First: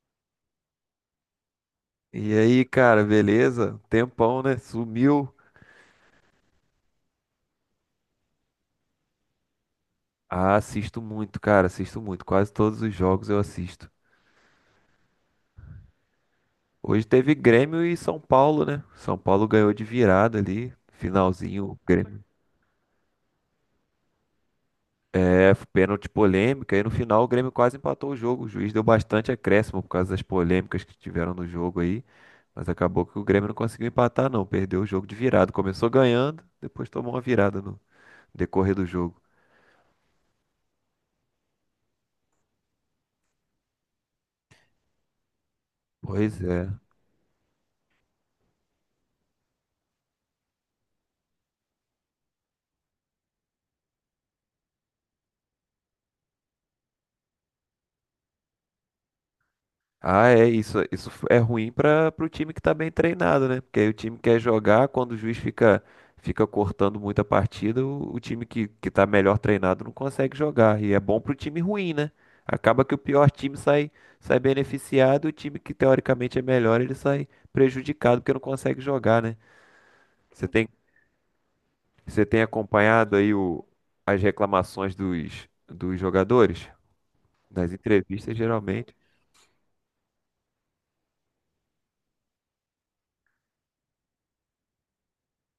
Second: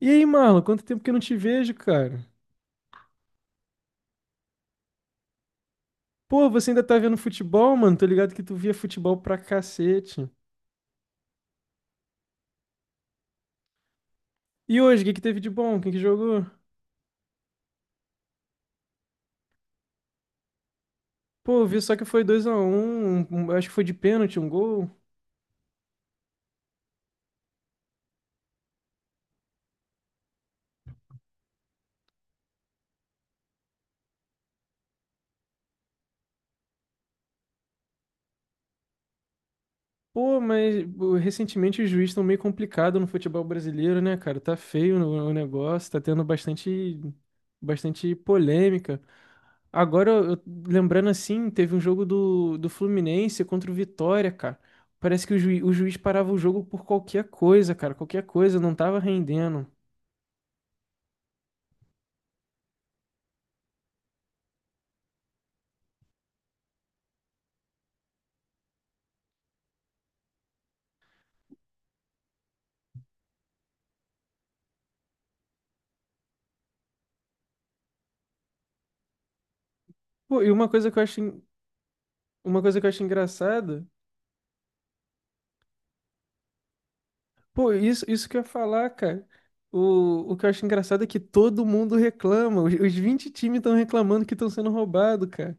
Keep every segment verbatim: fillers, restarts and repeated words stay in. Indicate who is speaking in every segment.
Speaker 1: E aí, Marlon, quanto tempo que eu não te vejo, cara?
Speaker 2: E aí, cara, beleza? Tempão, né? Sumiu.
Speaker 1: Pô, você ainda tá vendo futebol, mano? Tô ligado que tu via futebol pra cacete.
Speaker 2: Ah, assisto muito, cara, assisto muito. Quase todos os jogos eu assisto.
Speaker 1: E hoje, o que que teve de bom? Quem que jogou?
Speaker 2: Hoje teve Grêmio e São Paulo, né? São Paulo ganhou de virada ali,
Speaker 1: Pô, eu
Speaker 2: finalzinho. O
Speaker 1: vi só que
Speaker 2: Grêmio.
Speaker 1: foi dois a um. um- acho que foi de pênalti, um gol.
Speaker 2: É, pênalti polêmica. E no final o Grêmio quase empatou o jogo. O juiz deu bastante acréscimo por causa das polêmicas que tiveram no jogo aí. Mas acabou que o Grêmio não conseguiu empatar, não. Perdeu o jogo de virada. Começou ganhando, depois tomou uma virada no decorrer do jogo.
Speaker 1: Pô, mas pô, recentemente os juízes estão meio complicado no futebol brasileiro, né, cara? Tá feio o o negócio, tá tendo
Speaker 2: Pois é.
Speaker 1: bastante, bastante polêmica. Agora, eu, eu- lembrando assim, teve um jogo do, do Fluminense contra o Vitória, cara. Parece que o, juiz o juiz parava o jogo por qualquer coisa, cara. Qualquer coisa, não tava rendendo.
Speaker 2: Ah, é, isso, isso é ruim para o time que tá bem treinado, né? Porque aí o time quer jogar, quando o juiz fica, fica cortando muita partida, o, o time que, que tá melhor treinado não consegue jogar. E é bom pro time ruim, né? Acaba que o pior time sai, sai beneficiado e o time que teoricamente é melhor, ele sai prejudicado porque não consegue jogar, né?
Speaker 1: Pô,
Speaker 2: Você
Speaker 1: e uma
Speaker 2: tem,
Speaker 1: coisa que eu acho, en-
Speaker 2: você tem
Speaker 1: uma coisa que eu acho
Speaker 2: acompanhado aí o,
Speaker 1: engraçada.
Speaker 2: as reclamações dos, dos jogadores? Nas
Speaker 1: Pô, isso, isso que
Speaker 2: entrevistas,
Speaker 1: eu ia falar,
Speaker 2: geralmente.
Speaker 1: cara. O, o que eu acho engraçado é que todo mundo reclama. Os, os vinte times estão reclamando que estão sendo roubados, cara.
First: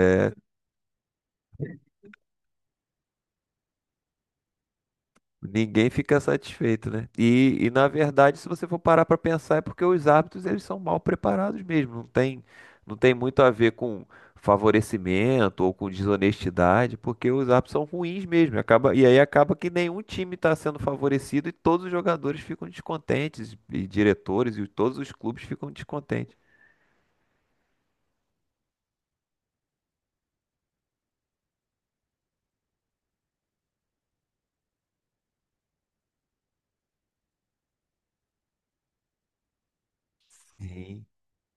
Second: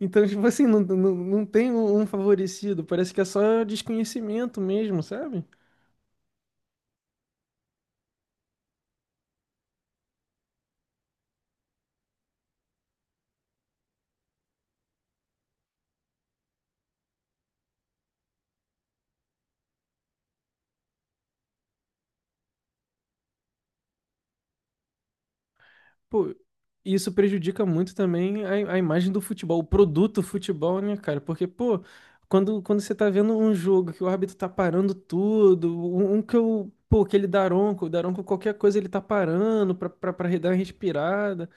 Speaker 1: Então, tipo assim, não, não, não tem um um favorecido. Parece que é só desconhecimento mesmo, sabe?
Speaker 2: Ninguém fica satisfeito, né? E, e na verdade, se você for parar para pensar, é porque os árbitros eles são mal preparados mesmo. Não tem, não tem muito a ver com favorecimento ou com desonestidade, porque os árbitros são ruins mesmo. Acaba, e aí acaba que nenhum time está sendo favorecido e todos os jogadores ficam descontentes, e diretores e todos os clubes ficam
Speaker 1: Pô,
Speaker 2: descontentes.
Speaker 1: isso prejudica muito também a, a imagem do futebol, o produto futebol, né, cara? Porque, pô, quando, quando você tá vendo um jogo que o árbitro tá parando tudo, um, um que eu. Pô, aquele Daronco, o Daronco, qualquer coisa ele tá parando pra, pra, pra dar uma
Speaker 2: Sim.
Speaker 1: respirada.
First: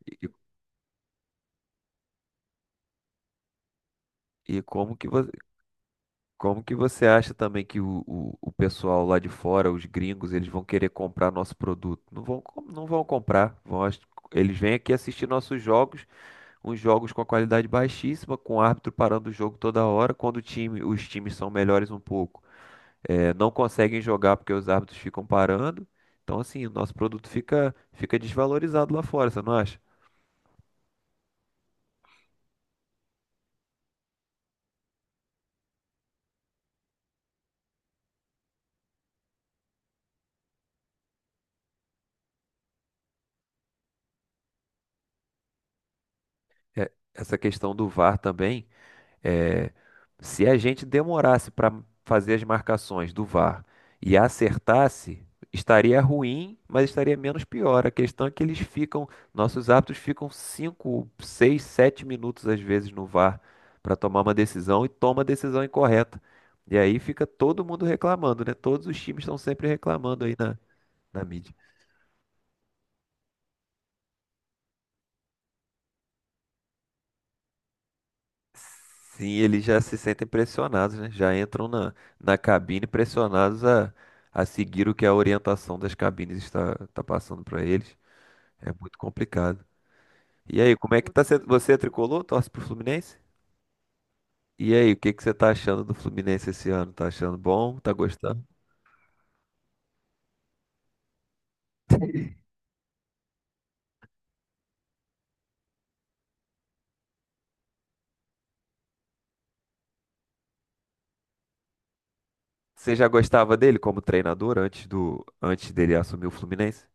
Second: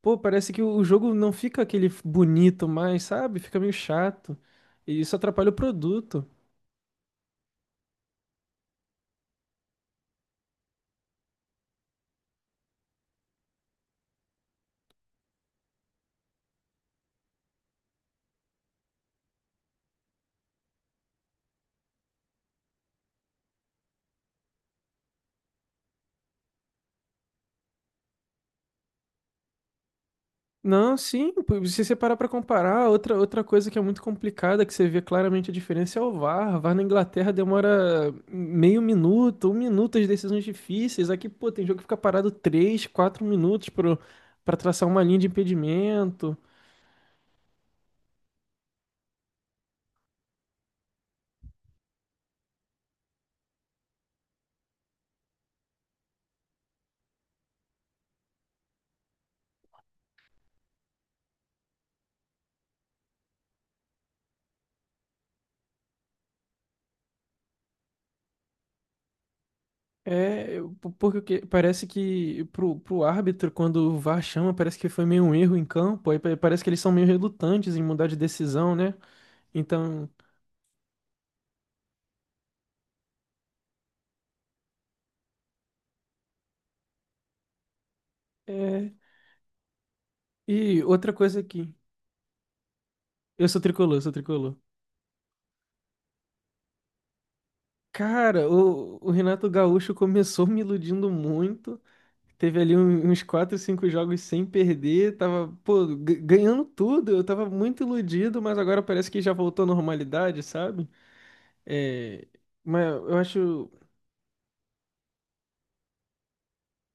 Speaker 1: Pô,
Speaker 2: E,
Speaker 1: parece que o jogo não fica aquele bonito mais, sabe? Fica meio chato.
Speaker 2: e como
Speaker 1: E
Speaker 2: que.
Speaker 1: isso atrapalha o produto.
Speaker 2: Como que você acha também que o, o, o pessoal lá de fora, os gringos, eles vão querer comprar nosso produto? Não vão, com- não vão comprar. Vão, ach- eles vêm aqui assistir nossos jogos, uns jogos com a qualidade baixíssima, com o árbitro parando o jogo toda hora, quando o time, os times são melhores um pouco. Eh, não conseguem jogar porque os árbitros ficam parando. Então, assim, o nosso produto fica, fica desvalorizado lá fora, você não acha?
Speaker 1: Não, sim, pô, se você parar pra comparar, outra, outra coisa que é muito complicada, que você vê claramente a diferença é o VAR. O VAR na Inglaterra demora meio minuto, um minuto as decisões difíceis. Aqui, pô, tem jogo que fica parado três, quatro minutos pro, pra traçar uma linha de impedimento.
Speaker 2: É, essa questão do VAR também. É, se a gente demorasse para fazer as marcações do VAR e acertasse, estaria ruim, mas estaria menos pior. A questão é que eles ficam, nossos árbitros ficam cinco, seis, sete minutos às vezes no VAR para tomar uma decisão e toma a decisão incorreta. E aí fica todo mundo reclamando, né? Todos os times estão sempre reclamando aí
Speaker 1: É,
Speaker 2: na,
Speaker 1: eu- po- porque o
Speaker 2: na
Speaker 1: que-
Speaker 2: mídia.
Speaker 1: parece que pro, pro árbitro, quando o VAR chama, parece que foi meio um erro em campo, aí pa- parece que eles são meio relutantes em mudar de decisão, né?
Speaker 2: Sim, eles já se
Speaker 1: Então,
Speaker 2: sentem pressionados, né? Já entram na, na cabine pressionados a, a seguir o que a orientação das cabines está, está passando para eles. É
Speaker 1: é.
Speaker 2: muito complicado. E aí,
Speaker 1: E
Speaker 2: como é que
Speaker 1: outra
Speaker 2: tá
Speaker 1: coisa
Speaker 2: sendo? Você
Speaker 1: aqui,
Speaker 2: é tricolor? Torce pro Fluminense?
Speaker 1: eu sou tricolor, sou tricolor.
Speaker 2: E aí, o que que você tá achando do Fluminense esse ano? Tá achando bom? Tá gostando?
Speaker 1: Cara, o, o Renato Gaúcho começou me iludindo muito. Teve ali um- uns quatro cinco jogos sem perder. Tava, pô, g- ganhando tudo. Eu tava muito iludido, mas agora parece que já voltou à normalidade, sabe? É, mas
Speaker 2: Você já
Speaker 1: eu
Speaker 2: gostava
Speaker 1: acho.
Speaker 2: dele como treinador antes do, antes dele assumir o Fluminense?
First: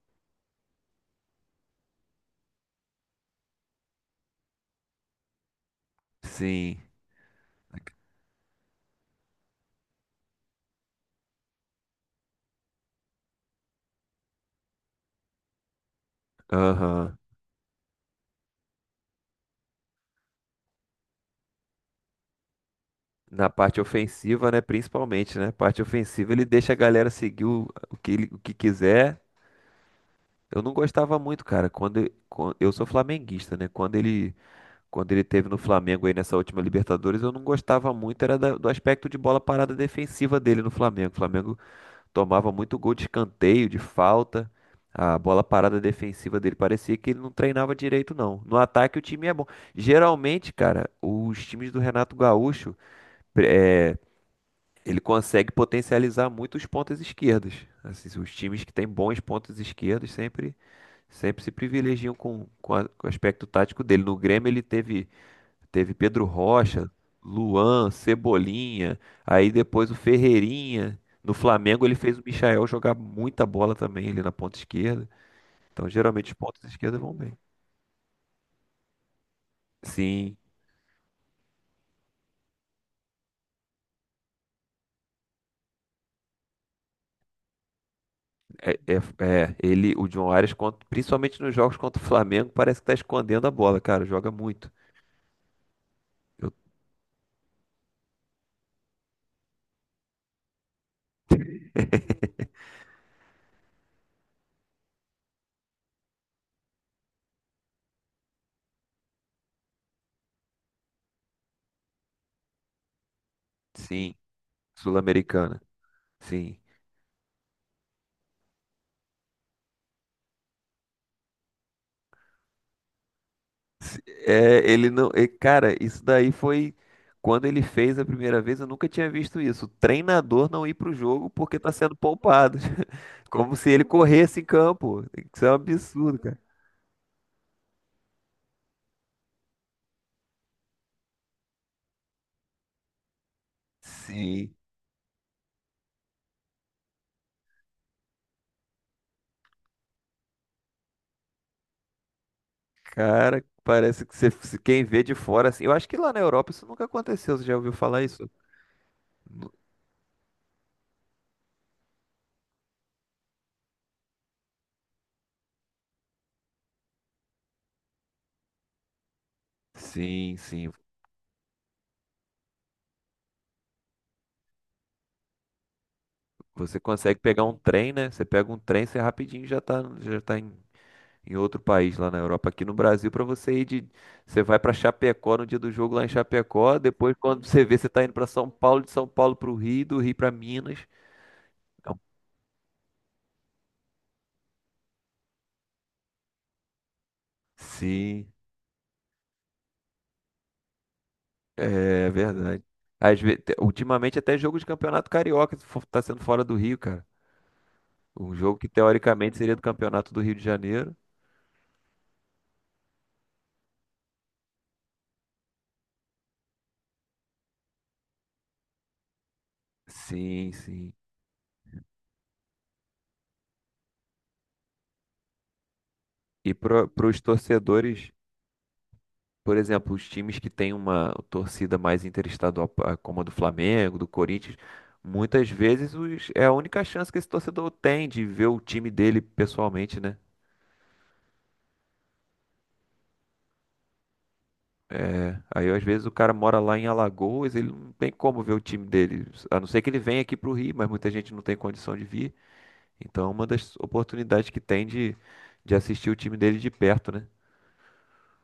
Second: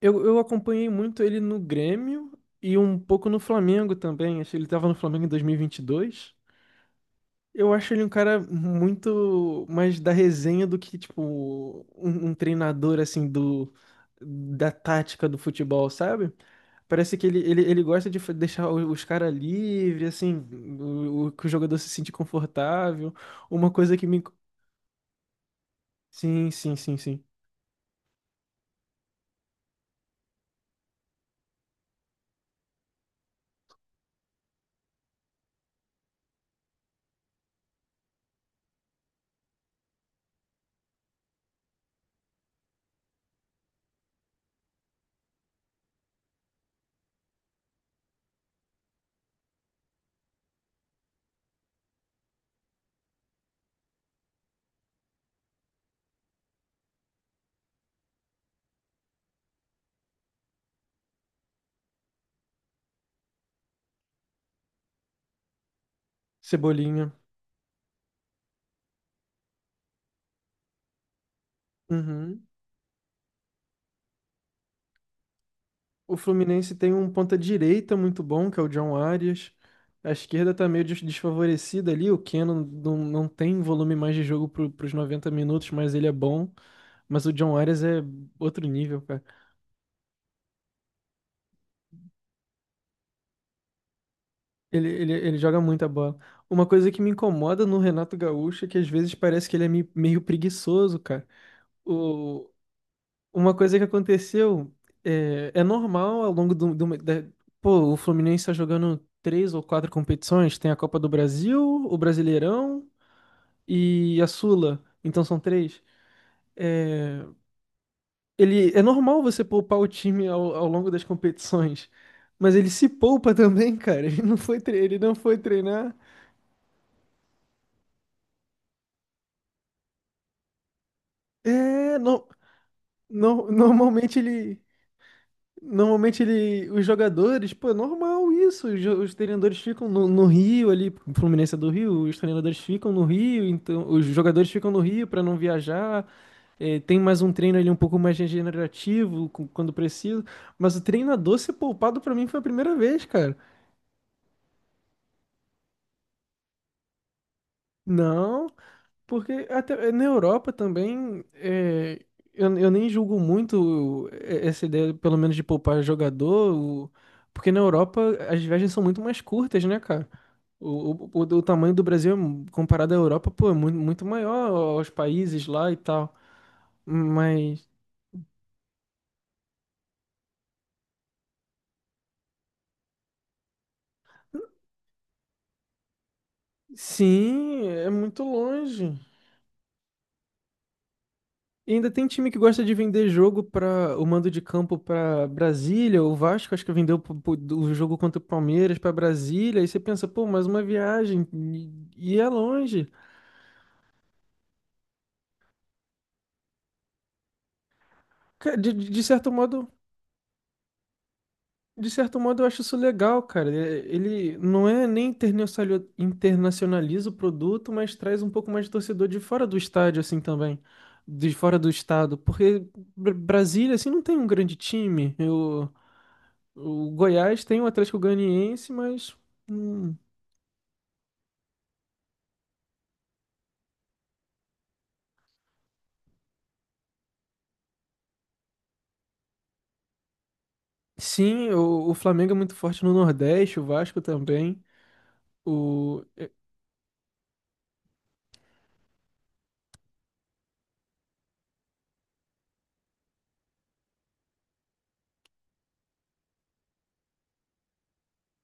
Speaker 1: Eu, eu acompanhei muito ele no Grêmio e um pouco no Flamengo também. Acho que ele tava no Flamengo em dois mil e e vinte e dois.
Speaker 2: Sim.
Speaker 1: Eu acho ele um cara muito mais da resenha do que, tipo, um, um treinador, assim, do, da tática do futebol, sabe? Parece
Speaker 2: Aham.
Speaker 1: que ele, ele, ele gosta de fa- deixar o- os caras livres, assim, o, o- que o jogador se sente confortável.
Speaker 2: Na
Speaker 1: Uma
Speaker 2: parte
Speaker 1: coisa que me...
Speaker 2: ofensiva, né? Principalmente, né? Parte ofensiva, ele
Speaker 1: Sim,
Speaker 2: deixa
Speaker 1: sim,
Speaker 2: a
Speaker 1: sim,
Speaker 2: galera
Speaker 1: sim.
Speaker 2: seguir o, o que, ele- o que quiser. Eu não gostava muito, cara. Quando, quando eu sou flamenguista, né? Quando ele, quando ele teve no Flamengo aí nessa última Libertadores, eu não gostava muito, era da- do aspecto de bola parada defensiva dele no Flamengo. O Flamengo tomava muito gol de escanteio, de falta. A bola parada defensiva dele parecia que ele não treinava direito, não. No ataque, o time é bom. Geralmente, cara, os times do Renato Gaúcho. Ele consegue potencializar muito os pontas esquerdas. Assim, os times que têm bons pontas esquerdas sempre, sempre se privilegiam com, com, a- com o aspecto tático dele. No Grêmio ele teve, teve Pedro Rocha,
Speaker 1: Cebolinha.
Speaker 2: Luan, Cebolinha, aí depois o Ferreirinha. No Flamengo ele fez o
Speaker 1: Uhum.
Speaker 2: Michael jogar muita bola também ali na ponta esquerda. Então
Speaker 1: O
Speaker 2: geralmente os pontas
Speaker 1: Fluminense tem
Speaker 2: esquerdas
Speaker 1: um
Speaker 2: vão bem.
Speaker 1: ponta-direita muito bom, que é o John Arias. A
Speaker 2: Sim,
Speaker 1: esquerda tá meio des- desfavorecida ali. O Keno não, não tem volume mais de jogo para os noventa minutos, mas ele é bom. Mas o John Arias é outro
Speaker 2: é,
Speaker 1: nível, cara.
Speaker 2: é- é, ele, o John Arias, contra- principalmente nos jogos contra o Flamengo, parece que tá escondendo a bola, cara, joga muito.
Speaker 1: Ele, ele, ele joga muita bola.
Speaker 2: Eu.
Speaker 1: Uma coisa que me incomoda no Renato Gaúcho é que às vezes parece que ele é me- meio preguiçoso, cara. Uma coisa que aconteceu é, é normal ao longo do, do- da- pô, o Fluminense está jogando três ou quatro competições, tem a Copa do Brasil, o Brasileirão
Speaker 2: Sim,
Speaker 1: e a Sula, então são
Speaker 2: sul-americana.
Speaker 1: três.
Speaker 2: Sim.
Speaker 1: É, ele é normal você poupar o time ao, ao longo das competições, mas ele se poupa também,
Speaker 2: Se-
Speaker 1: cara. Ele não foi,
Speaker 2: é,
Speaker 1: tre-
Speaker 2: ele
Speaker 1: ele
Speaker 2: não.
Speaker 1: não
Speaker 2: É,
Speaker 1: foi
Speaker 2: cara,
Speaker 1: treinar.
Speaker 2: isso daí foi. Quando ele fez a primeira vez, eu nunca tinha visto isso. O treinador não ir pro jogo porque tá sendo
Speaker 1: É, no,
Speaker 2: poupado.
Speaker 1: no-
Speaker 2: Como se ele
Speaker 1: normalmente
Speaker 2: corresse em
Speaker 1: ele.
Speaker 2: campo. Isso é um absurdo,
Speaker 1: Normalmente
Speaker 2: cara.
Speaker 1: ele, os jogadores, pô, é normal isso. Os, jo- os treinadores ficam no, no Rio ali, o Fluminense é do Rio, os treinadores ficam no Rio, então os jogadores
Speaker 2: Sim,
Speaker 1: ficam no Rio para não viajar. É, tem mais um treino ali um pouco mais regenerativo com- quando preciso. Mas o treinador ser poupado pra mim foi a primeira vez, cara.
Speaker 2: cara, parece que você, se quem vê de fora assim. Eu acho que lá na Europa isso nunca aconteceu. Você já ouviu falar isso?
Speaker 1: Não, porque até eh, na Europa também, é, eu, eu nem julgo muito é, essa ideia, pelo menos de poupar jogador, o- porque na Europa as viagens são muito mais curtas, né, cara?
Speaker 2: Sim, sim.
Speaker 1: O, o, o, o tamanho do Brasil, comparado à Europa, pô, é muito, muito maior aos países lá e tal.
Speaker 2: Você consegue pegar um
Speaker 1: Mas,
Speaker 2: trem, né? Você pega um trem, você rapidinho já tá, já tá em em outro país lá na Europa. Aqui no Brasil, para você ir de. Você vai para Chapecó no dia do jogo lá em Chapecó. Depois, quando você
Speaker 1: sim,
Speaker 2: vê, você
Speaker 1: é
Speaker 2: tá indo
Speaker 1: muito
Speaker 2: para São Paulo, de
Speaker 1: longe.
Speaker 2: São Paulo para o Rio, do Rio para Minas.
Speaker 1: E ainda
Speaker 2: Então,
Speaker 1: tem um time que gosta de vender jogo para o mando de campo para Brasília, o Vasco acho que vendeu pro- pro- o jogo contra o
Speaker 2: sim,
Speaker 1: Palmeiras para Brasília, e você pensa, pô, mais uma viagem e,
Speaker 2: é
Speaker 1: e é
Speaker 2: verdade.
Speaker 1: longe.
Speaker 2: Às ve- te- ultimamente, até jogo de campeonato carioca fo- tá sendo fora do Rio, cara. Um
Speaker 1: Ca-
Speaker 2: jogo que
Speaker 1: De, de de certo
Speaker 2: teoricamente seria do
Speaker 1: modo,
Speaker 2: campeonato do Rio de Janeiro.
Speaker 1: de certo modo eu acho isso legal, cara. É, ele não é nem internacionali- internacionaliza o produto, mas traz um pouco mais de torcedor de fora do estádio assim
Speaker 2: Sim,
Speaker 1: também,
Speaker 2: sim.
Speaker 1: de fora do estado, porque Br- Brasília assim não tem um grande time. Eu
Speaker 2: E
Speaker 1: O
Speaker 2: para os
Speaker 1: Goiás tem o Atlético
Speaker 2: torcedores.
Speaker 1: Goianiense, mas
Speaker 2: Por exemplo,
Speaker 1: hum,
Speaker 2: os times que têm uma torcida mais interestadual, pa- como a do Flamengo, do Corinthians, muitas vezes os- é a única chance que esse torcedor tem de ver o time dele pessoalmente, né?
Speaker 1: sim, o, o Flamengo é muito forte no Nordeste, o Vasco também.
Speaker 2: Aí, às
Speaker 1: O,
Speaker 2: vezes, o cara mora lá em Alagoas, ele não tem como ver o time dele, a não ser que ele venha aqui para o Rio, mas muita gente não tem condição de vir. Então, é uma das oportunidades que tem de, de assistir o time dele de perto, né?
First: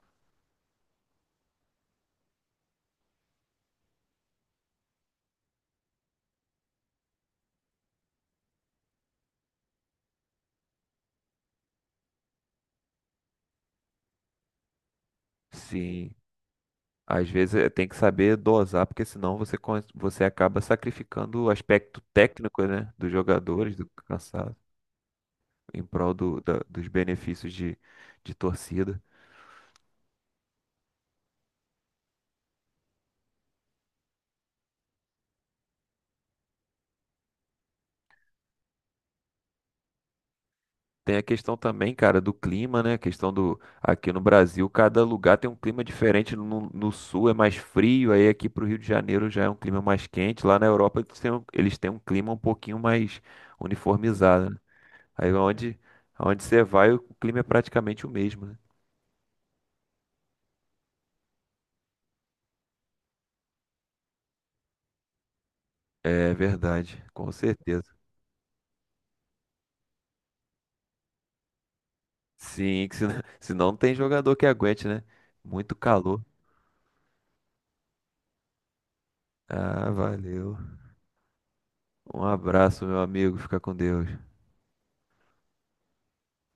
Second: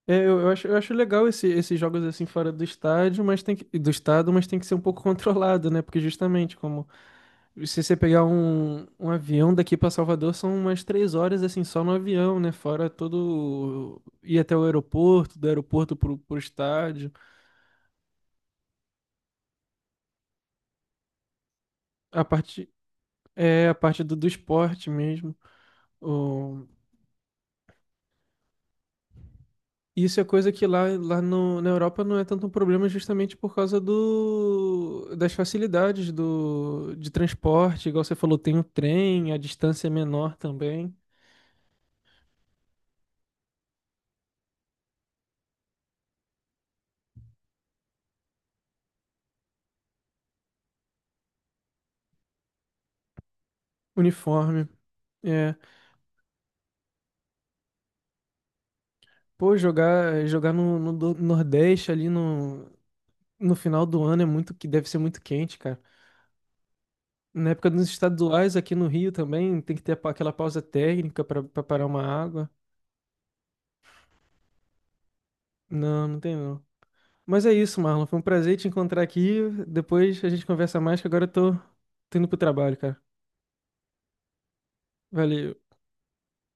Speaker 1: é, eu, eu acho, eu acho legal esse- esses jogos assim fora do estádio, mas tem que, do estado, mas tem que ser um pouco controlado, né? Porque justamente como se você pegar um, um avião daqui para Salvador, são umas três horas assim só no avião, né? Fora todo ir até o aeroporto, do aeroporto
Speaker 2: Sim.
Speaker 1: pro, pro estádio,
Speaker 2: Às vezes eh, tem que saber dosar, porque senão você, con- você acaba sacrificando o aspecto
Speaker 1: a
Speaker 2: técnico,
Speaker 1: parte
Speaker 2: né, dos
Speaker 1: é a
Speaker 2: jogadores, do
Speaker 1: parte do, do
Speaker 2: cansado,
Speaker 1: esporte mesmo.
Speaker 2: em prol do, da- dos benefícios de, de torcida.
Speaker 1: Isso é coisa que lá, lá no, na Europa não é tanto um problema justamente por causa do, das facilidades do, de transporte. Igual você falou, tem o trem, a distância é menor também.
Speaker 2: Tem a questão também, cara, do clima, né? A questão do. Aqui no Brasil, cada lugar tem um clima diferente. No, no sul é mais frio, aí aqui pro Rio de Janeiro já é um clima mais quente. Lá na Europa eles têm um, eles têm um clima um pouquinho mais uniformizado, né?
Speaker 1: Uniforme.
Speaker 2: Aí
Speaker 1: É.
Speaker 2: onde, onde você vai, o clima é praticamente o mesmo, né?
Speaker 1: Pô, jogar, jogar no, no do- Nordeste ali no, no final do ano é muito que deve ser muito quente, cara.
Speaker 2: É verdade, com
Speaker 1: Na época dos
Speaker 2: certeza.
Speaker 1: estaduais aqui no Rio também tem que ter pa- aquela pausa técnica para parar uma água.
Speaker 2: Sim, que se. Se não tem jogador que aguente, né? Muito
Speaker 1: Não, não
Speaker 2: calor.
Speaker 1: tem não. Mas é isso, Marlon. Foi um prazer te encontrar aqui.
Speaker 2: Ah,
Speaker 1: Depois a gente
Speaker 2: valeu.
Speaker 1: conversa mais, que agora eu tô, tô
Speaker 2: Um
Speaker 1: indo pro trabalho,
Speaker 2: abraço, meu
Speaker 1: cara.
Speaker 2: amigo. Fica com Deus.
Speaker 1: Valeu.